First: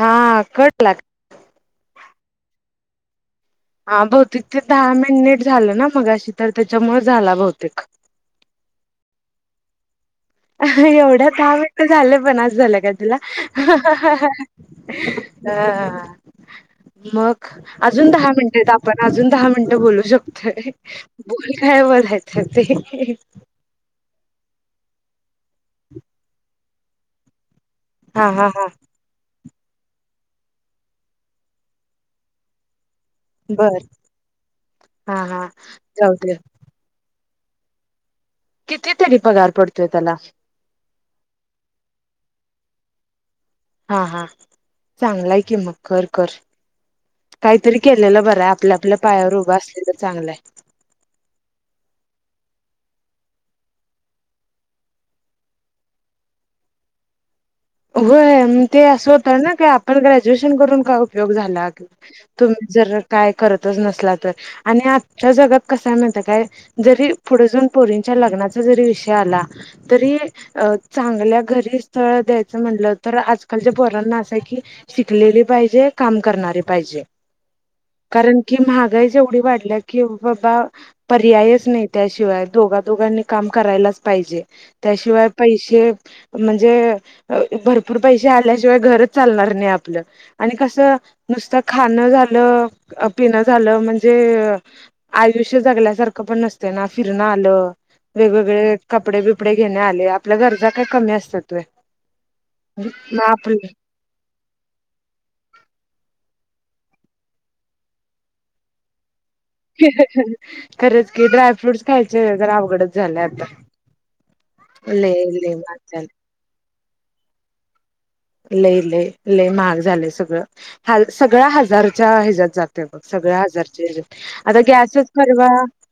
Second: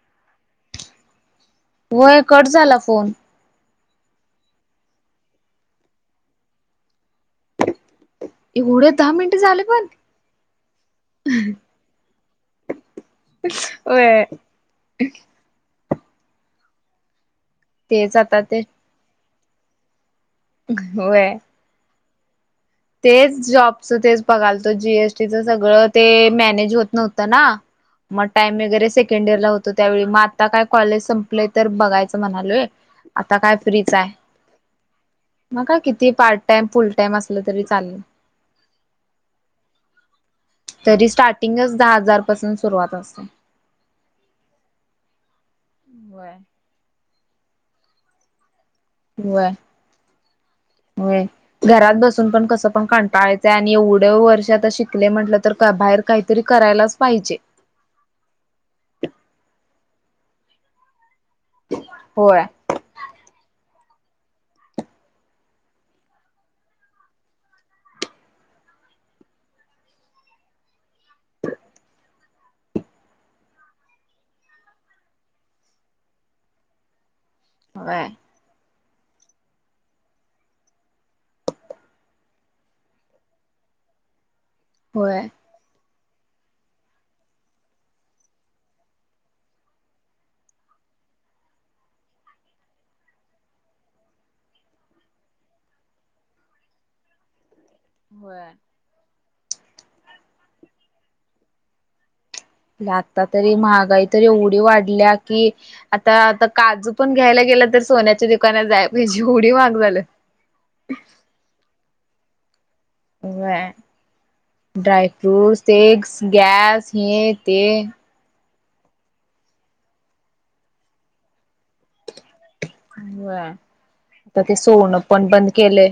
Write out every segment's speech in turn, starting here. हा कट लाग होय कट झाला फोन. हा भौतेक ते दहा मिनिट झालं ना मगाशी तर त्याच्यामुळे झाला बहुतेक. एवढे दहा मिनटं झाले पण. एवढ्यात दहा मिनिटं झालं पण अस झाल काय तुला. होय हा मग अजून तेच दहा आता मिनिटे ते आहेत. आपण अजून दहा मिनिटं बोलू शक होय बोल काय बोलायचं ते. तेच जॉबचं तेच बघालतो. जीएसटीचं सगळं ते मॅनेज होत नव्हतं ना? मग हा हा टाइम हा वगैरे सेकंड इयर ला होतो त्यावेळी म आता काय कॉलेज संपलंय तर बघायचं म्हणालोय. आता काय बर फ्री च हाय. हा हा. मग काय किती जाऊ दे पार्ट टाइम फुल टाइम असलं तरी चालेल. किती तरी पगार पडतोय त्येला. तरी स्टार्टिंगच दहा हजारपासून सुरुवात असतय. हा हा चांगलाय की मग कर कर. काहीतरी केलेलं बरं आहे. आपल्या आपल्या पायावर होय उभं असलेलं चांगलाय. होय. घरात बसून पण कसं पण कंटाळा येतय. आणि एवढ वर्ष आता शिकले म्हटलं तर क बाहेर काहीतरी करायलाच पाहिजे. होय ते असं होत ना काय? आपण ग्रॅज्युएशन करून काय उपयोग झाला. होय. तुम् जर काय करतच नसला तर. आणि आजच्या जगात कसाय माहिताय काय जरी पुढ जाऊन पोरींच्या लग्नाचा जरी विषय आला. तरी अ चांगल्या घरी स्थळ द्या असं म्हटलं तर आजकालच्या पोरांना असं आहे की शिकलेली पाहिजे. काम करणारी पाहिजे. होय. कारण की महागाईच एवढी वाढल्या की बाबा पर्यायच नाही. त्याशिवाय दोघा -दोघांनी काम करायलाच पाहिजे. होय. त्याशिवाय पैशे म्हणजे भरपूर पैशे आल्याशिवाय घरच चालणार नाही आपलं. आणि कसं नुसतं खाणं झालं, पिणं झालं म्हणजे आयुष्य जगल्यासारखं पण नसतय ना? फिरन आलं होय. वेगवेगळे कपडे बिपडे घेणे आले. आपल्या गरजा काय कमी असत्यात होय? ल आता तरी महागाई तर एवढी वाढल्या की आता आता काजू पण घ्यायला गेलं तर सोन्याच्या दुकाना जाया पाहिजे एवढी महाग झाल्यात. खरंच की, ड्रायफ्रूट्स खायचे जर अवघडच झालयं आता. लय लय ड्रायफ्रूटस महाग झालंय. तेच, गॅस हे न ते. लई-लई लय महाग झाले सगळं, ह सगळ्या हजारच्या ह्याच्यात जात. हे बघ, सगळ्या होय. हजारचे ते आता सोनं गॅसच पण परवा बंद केलंय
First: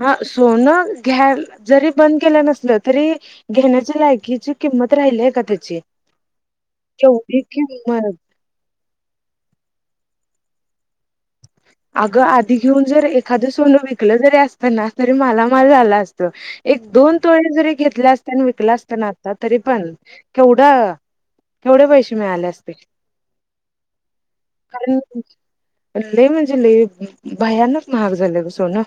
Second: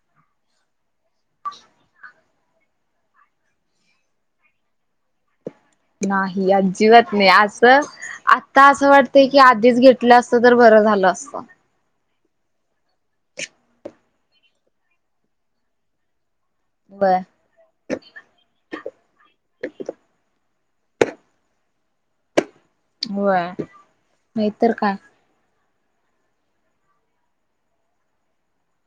हा, सोनं घ्या जरी बंद केलं नसलं तरी घेण्याच्या लायकीची किंमत राहिलीय का त्याची? नाही, अजिबात नाही केवढी असं किंमत आता असं वाटतंय की आधीच घेतलं असतं तर बरं झालं असतं. अगं, आधी घेऊन जर एखादं सोनं वि कलं जरी असत ना, तरी मला माल झाला असतो. एक व्हय. दोन-तोळे जरी घेतले असते ना, विकलं असता ना आता तरी पण केवढा, केवढे पैसे मिळाले असते. होय, नाही तर काय! कारण लय म्हणजे लय भयानक महाग झालयं गं सोनं!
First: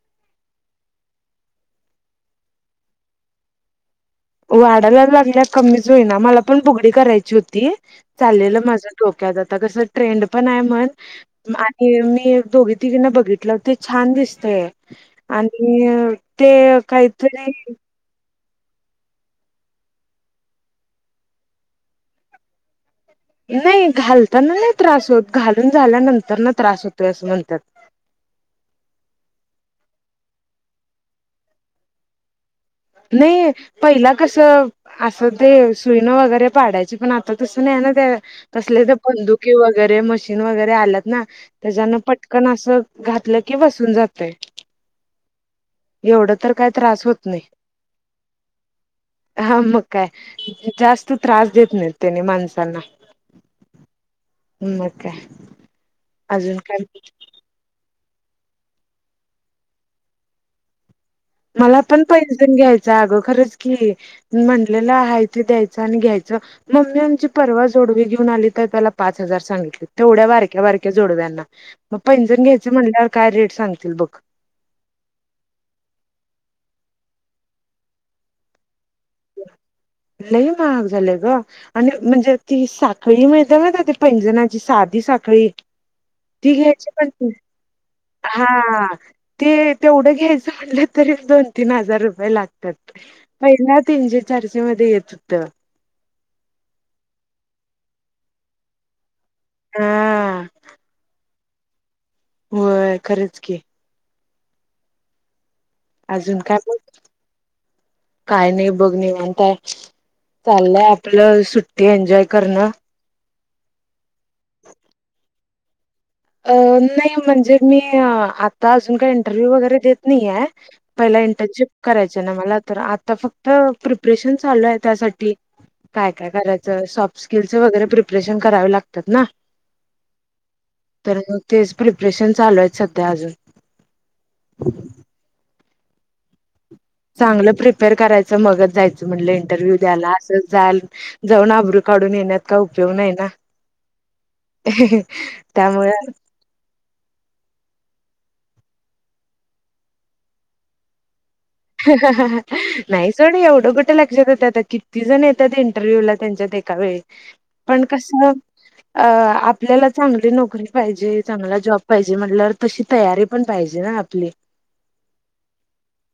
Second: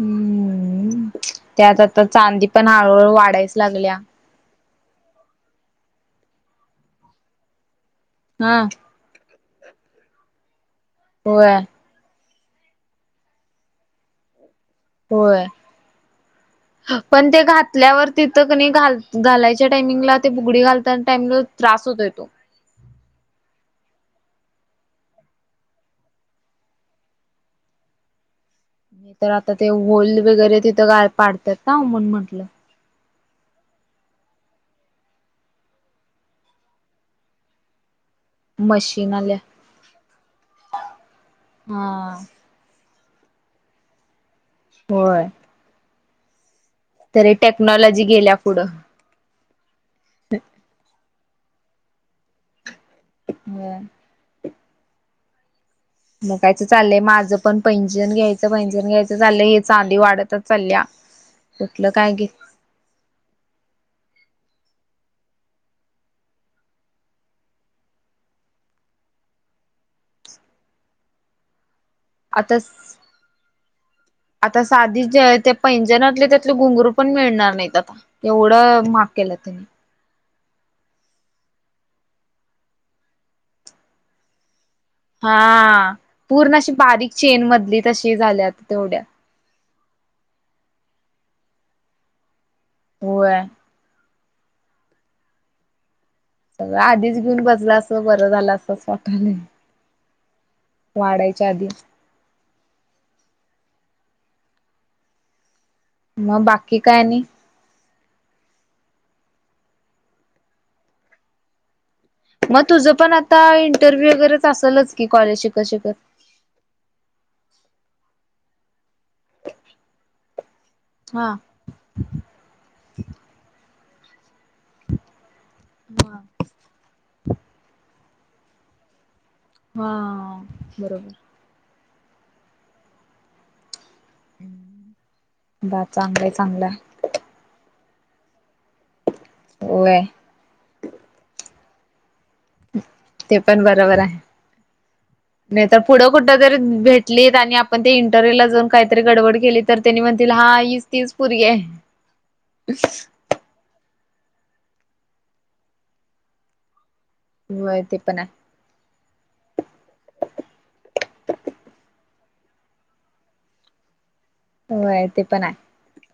हम्म, त्यात आता चांदी पण हळूहळू वाढायचं लागल्या. वाढायला लागल्या कमीच होईना. मला पण बुगडी करायची होती, चाललेलं हा माझं डोक्यात आता कस ट्रेंड पण आहे म्हण. होय. मी दोघी-तिघीनां बघितलं होतं, छान दिसतयं. होय आणि ते पण ते काहीतरी घातल्यावर तिथं कां नाही, घाल घालायच्या टाइमिंगला ते बुगडी घालता टाइमला त्रास होतोय तो? नाही, घालताना नाही त्रास होत. घालून झाल्यानंतर ना त्रास होतोय, असं म्हणतात. नाही तर आता ते होल वगैरे तिथं ग पाडतात ना, म्हणून म्हंटलं. नाही, पहिला कस असं ते सुईनं वगैरे पाडायची, पण आता तसं नाही ना त्या? तसले मशीन आल्या बंदुकीे वगैरे मशीन वगैरे आल्यात ना? त्याच्यान हा पटकन असं घातलं की बसून जातयं. होय. एवढं तर काय त्रास होत तरी नाही. टेक्नॉलॉजी गेल्या पुढं. हा, मग काय जास्त त्रास देत नितेने माणसांना व्हयं. मग काय. अजून बघायचं काय चाललंय माझं पण. पैजणं घ्यायचं, पैजणं घ्यायचं चाललंय हे. चांदी वाढत चाललेत. मला पण पैजन घ्यायचं, अगं खरंच की! मी म्हटलेलं आहेय, ते द्यायचं आणि घ्यायचं. मम्मी आमची परवा जोडवी घेऊन आली, तर त्याला पाच हजार सांगितले. तेवढ्या बारक्या-बारक्या जोडव्यांना! मग पैंजण आता घ्यायचं म्हणल्यावर, काय रेट सांगतील बघ! आता साधी जे आहेत त्या पैजनातले, त्यातले घुंगरू पण मिळणार नाहीत आता एवढा महाग केल्यात त्यानी. लय महाग झालेय गं! आणि म्हणजे ती साखळी आहे कां नाही, पैजनाची साध ती साखळी हा ती पूर्ण अशी घ्यायची पण बारीक तू चेन मधली तशी झाल्या आता हा तेवढ्या ते तेवढं घ्यायचं म्हटलं तरी दोन-तीन हजार रुपये लागतात. होय पहिल्या तीनशे-चारशेमध्ये येत होत. सगळ आधीच घेऊन बसला अस बर झालं अस वाटायल. हा वाढया चहा. हो खरंच की. अजून मग काय बोल बाकी की? आणि काय नाही बघ निवांत हाय चाललंय आपलं सुट्टी एन्जॉय मग करणं. तुझं पण आता, इंटरव्ह्यू वगैरेच असेलच की कॉलेज शिकत शिकत. अ, नाही म्हणजे मी आता अजून काही इंटरव्ह्यू वगैरे देत नाही आहे. पहिला हा इंटर्नशिप करायच ना मला तर आता फक्त प्रिपरेशन चालू आहे त्यासाठी, काय हा काय करायचं, सॉफ्ट स्किलच वगैरे प्रिपरेशन करावे लागतात ना. हा बरोबर. तर मग तेच प्रिपरेशन चालू आहे सध्या अजून. हा चांगलं चांगलंय. चांगलं प्रिपेअर करायचं मगच जायचं म्हणलं इंटरव्ह्यू होय द्यायला असं जाल जाऊन आबरू काढून येण्यात, काय उपयोग नाहीय ना ते पण बरोबर आहे त्यामुळें, ज भेटली आणि आपण ते इंटरव्ह्यू ला जाऊन काहीतरी गडबड केली, तर त्यांनी म्हणतील हा ही तीच पूरगी आहे. ह ह नाही. सर एवढं कुठं लक्षात येत आता किती जण येतात इंटरव्ह्यू ला त्यांच्यात एका वेळी. होय पण ते कसलं? आहे अ आपल्याला चांगली नोकरी पाहिजे, चांगला जॉब पाहिजे म्हण तशी तयारी पण पाहिजे ना आपली. होय, ते पण आहे.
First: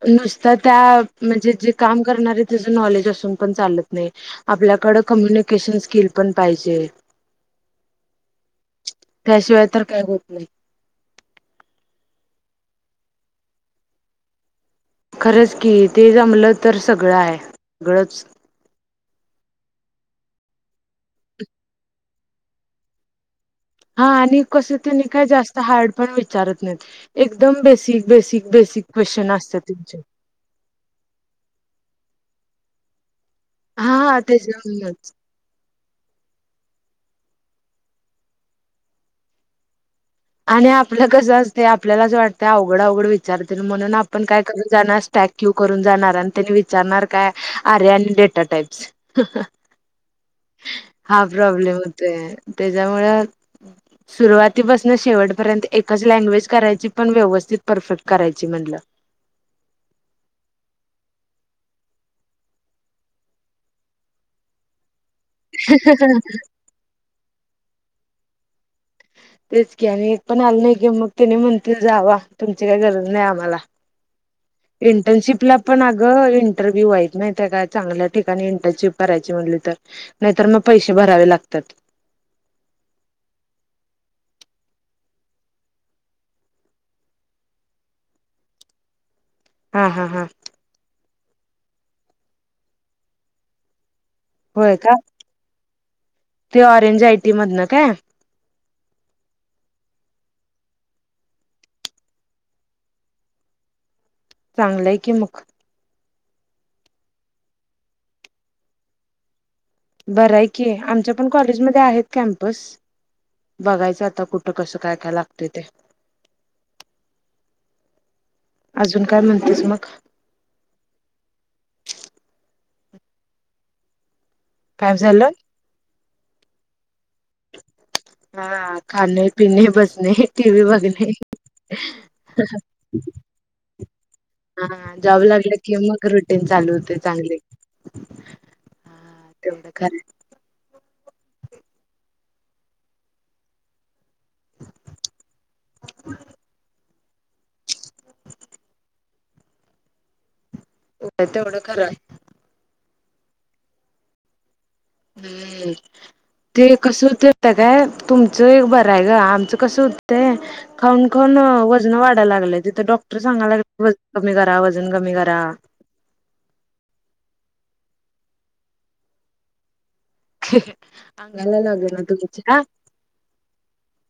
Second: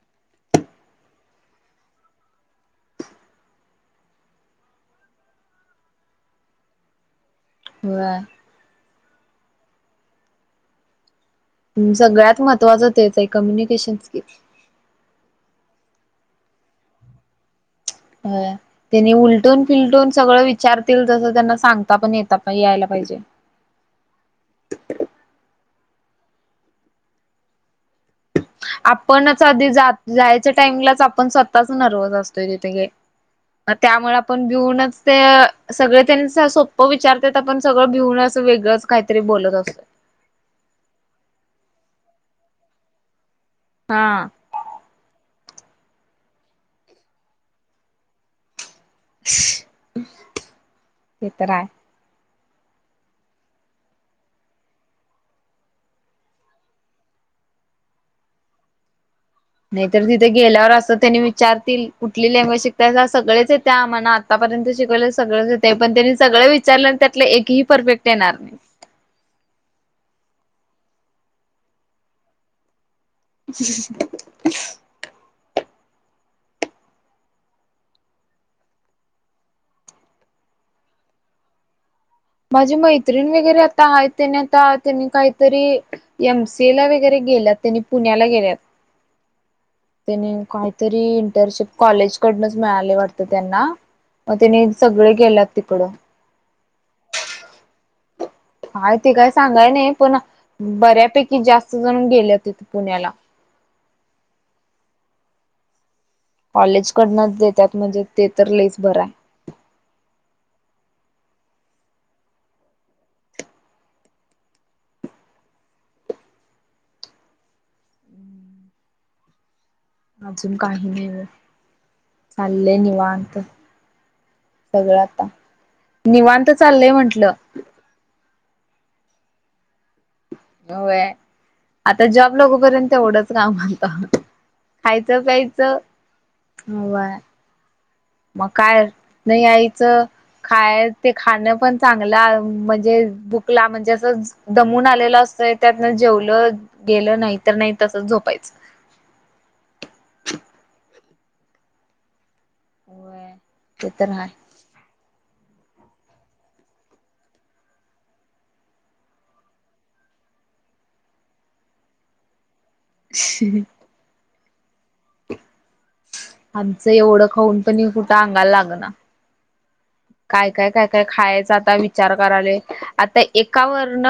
नुसत त्या म्हणजे, जे काम करणारे त्याचं नॉलेज असून पण चालत नाही. आपल्याकडे कम्युनिकेशन स्किल पण पाहिजे. होय. त्याशिवाय तर काय होत नाही. सगळ्यात महत्वाचं तेच आहे, कम्युनिकेशन स्किल. खरंच की, ते जमलं तर सगळं आहे. सगळंच, त्यांनी उलटून, फिलटून सगळं विचारतील तसं त्यांना सांगता पण येता पण यायला पाहिजे. हा आणि कस त्यांनी काय जास्त हार्ड पण विचारत नाही, एकदम बेसिक, बेसिक बेसिक क्वेश्चन आपणच असतात आधी त्यांचे जायच्या टाइमलाच आपण स्वतःच नरवस असतोय तिथे ग त्यामुळे हा आपण भिऊनच त्याच्यामुळेच ते सगळे त्यांनी सोपं विचारतात, आपण सगळं भिऊन असं वेगळंच काहीतरी बोलत असत. आणि आपलं कसं असते आपल्यालाच वाटत अवघड अवघड विचारतील म्हणून आपण हा काय? करून जाणार स्टॅक, क्यू करून जाणार आणि त्यांनी विचारणार काय, आर्या आणि डेटा टाईप्स- हा ते तर आहे. प्रॉब्लेम होत ते त्याच्यामुळे सुरुवातीपास शेवटपर्यंत एकच लँग्वेज करायची, पण व्यवस्थित परफेक्ट करायची म्हणटलं. नाही तर तिथं गेल्यावर असं त्यांनी विचारतील कुठली लँग्वेज शिकताय सगळेच येत आमाना आतापर्यंत शिकवलं सगळंचय, पण त्यांनी सगळं विचारलं त्यातलं एकही परफेक्ट येणार नाही. तेच की आणि एक पण आल नाही की मग तेनी म्हणतील जावा, तुमची काय गरज नाही आ ह [unintelligible] इंटर्नशिपला पण अगं इंटरव्ह्यू वहत नाही त्या का, चांगल्या ठिकाणी इंटर्नशिप करायची म्हटली तर. नाहीतर मग पैसे भरावे लागतात. माझे मैत्रिण वगैरे आता आहेत त्याने आता त्यांनी काहीतरी एम सी ए ला वगैरे गेल्यात त्यांनी पुण्याला गेल्यात. हा हा हा त्यानी काहीतरी इंटर्नशिप कॉलेज कडूनच मिळाले वाटत त्यांना. मग त्यांनी होय का सगळे गेल्यात तिकडं ते ऑरेंज आयटी मधन काय? हय ते काय सांगाय नाही पण बऱ्यापैकी जास्त जण गेले ते पुण्याला चांगलंय की मग कॉलेज कडनच देतात म्हणजे ते तर लईच बरं आहे. बरं आहे की आमच्या पण कॉलेजमध्ये आहेत कॅम्पस. बघायचं आता कुठं कसं काय काय लागते ते. अजून काय म्हणतेस मग. अजून काही नाही बघ चाललेय निवांत. काय सगळं आता झालं निवांत चाललंय म्हंटलं हा खाणे पिणे बसणे टीव्ही होय बघणे. आता जॉब लागूपर्यंत तेवढंच काम आता हा जॉब खायचं लागले कि प्यायचं मग रुटीन चालू होते होय चांगले. मग काय हा नाही तेवढं यायचं. खाय ते खाणं पण चांगलं म्हणजे- ला म्हणजे असं दमून आलेलं असतंय त्यातन जेवलं केलं नाही तर नाही तसच झोपायचं. हो तेवढं खरं व्हाय ते तर आहे. हम्म ते कसं होत होत काय तुमचं एक बर आहे ग आमचं कसं होतय- खाऊन खाऊन वजन वाढायला लागल्यात तिथं डॉक्टर सागायला वजन कमी करा वजन कमी करा आमचं एवढं खाऊन पनि कुठं अंगाला लागना काय काय काय काय खायचं अंगाला आता लागेना विचार करायले. तुमच्या आता एकावरन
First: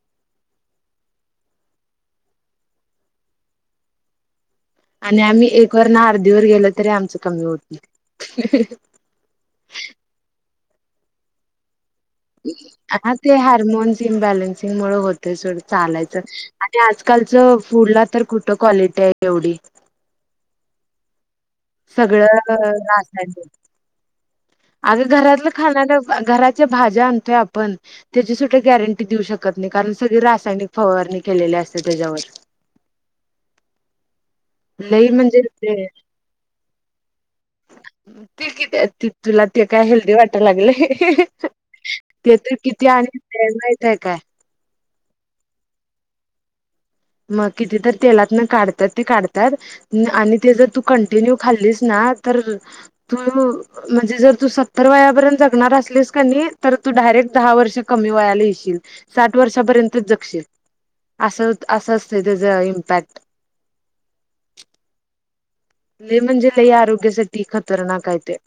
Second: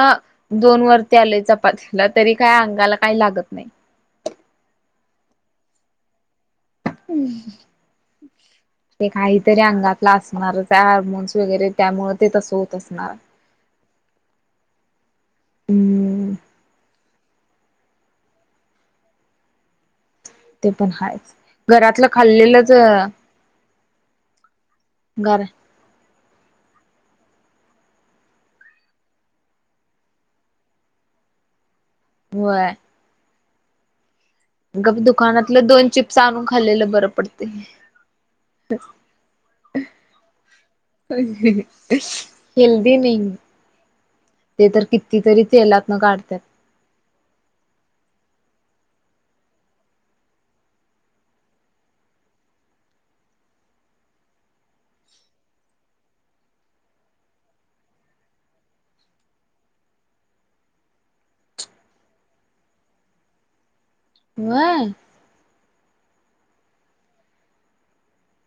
दोन वरती आलेय चपातीला तरी काय अंगाला काही लागत नाही. आणि आम्ही एक वरण अर्धी वर गेलो तरी आमचं कमी होत नाही. ते काहीतरी अंगातला असणारच त्या हार्मोन्स वगैरे त्यामुळे ते तसं होत असणार. हा ते हार्मोन्स इम्बॅलन्सिंग मुळे होतय थोडं चालायचं हम्म आणि आजकालच फूडला तर कुठं क्वालिटी आहे एवढी. ते पण हायच घरातलं सगळं खाल्लेलंच अग घर घरातलं खाणाऱ्या घराच्या भाज्या आणतोय आपण. त्याची सुद्धा गॅरंटी देऊ शकत नाही कारण सगळी रासायनिक फवारणी केलेले असते त्याच्यावर व्हाय [unintelligible] गप लई म्हणजे दुकानातलं ते दोन चिप्स आणून खाल्लेलं बरं पडते. ते किती येतं तुला ते काय हेल्दी वाटायला लागल हे हे [inaudible] ते तर किती हेल्दी आण नाही येत माहित आहे काय? ते तर कितीतरी तेलातन काढत्यात. मग किती तर तेलातन काढतात ती काढतात आणि ते जर तू कंटिन्यू खाल्लीस ना तर तू म्हणजे जर तू सत्तर वयापर्यंत जगणार असलेस का नाही तर तू डायरेक्ट दहा वर्ष कमी वयाला येशील. साठ वर्षापर्यंतच जगशील अस असं असत त्याच इम्पॅक्ट व्हय लय म्हणजे लय आरोग्यासाठी खतरनाक आहे ते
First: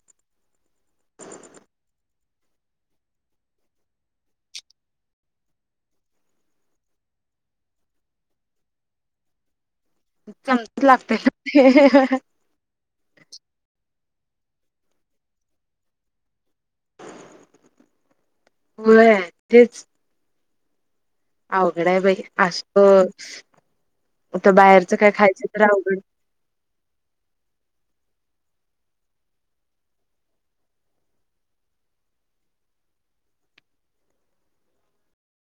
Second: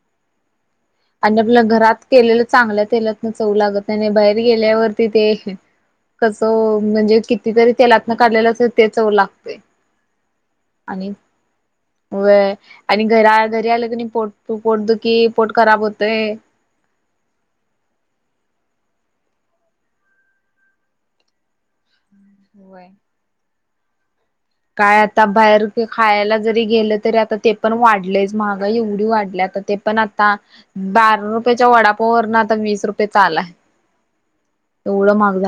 आणि आपल्या घरात केलेलं चांगल्या तेलातनं चव लागत नाही बाहेर गेल्यावरती ते. कसं म्हणजे कितीतरी तेलातन काढलेलं असल तेच चव, लागत. चमच लागतंय. हं. आणि घरा घरी आलं की नाही पोट दुखी की पोट खराब होतय. होय तेच. अवघड आहे बाई असतो. होय. काय आता बाहेर खायला जरी गेलं तरी आता. ते पण वाढलेच महागाई एवढी वाढली आता ते पण आता. बारा रुपयाच्या वडापाववर ना आता वीस रुपये चा आलाय एवढं महाग झालय.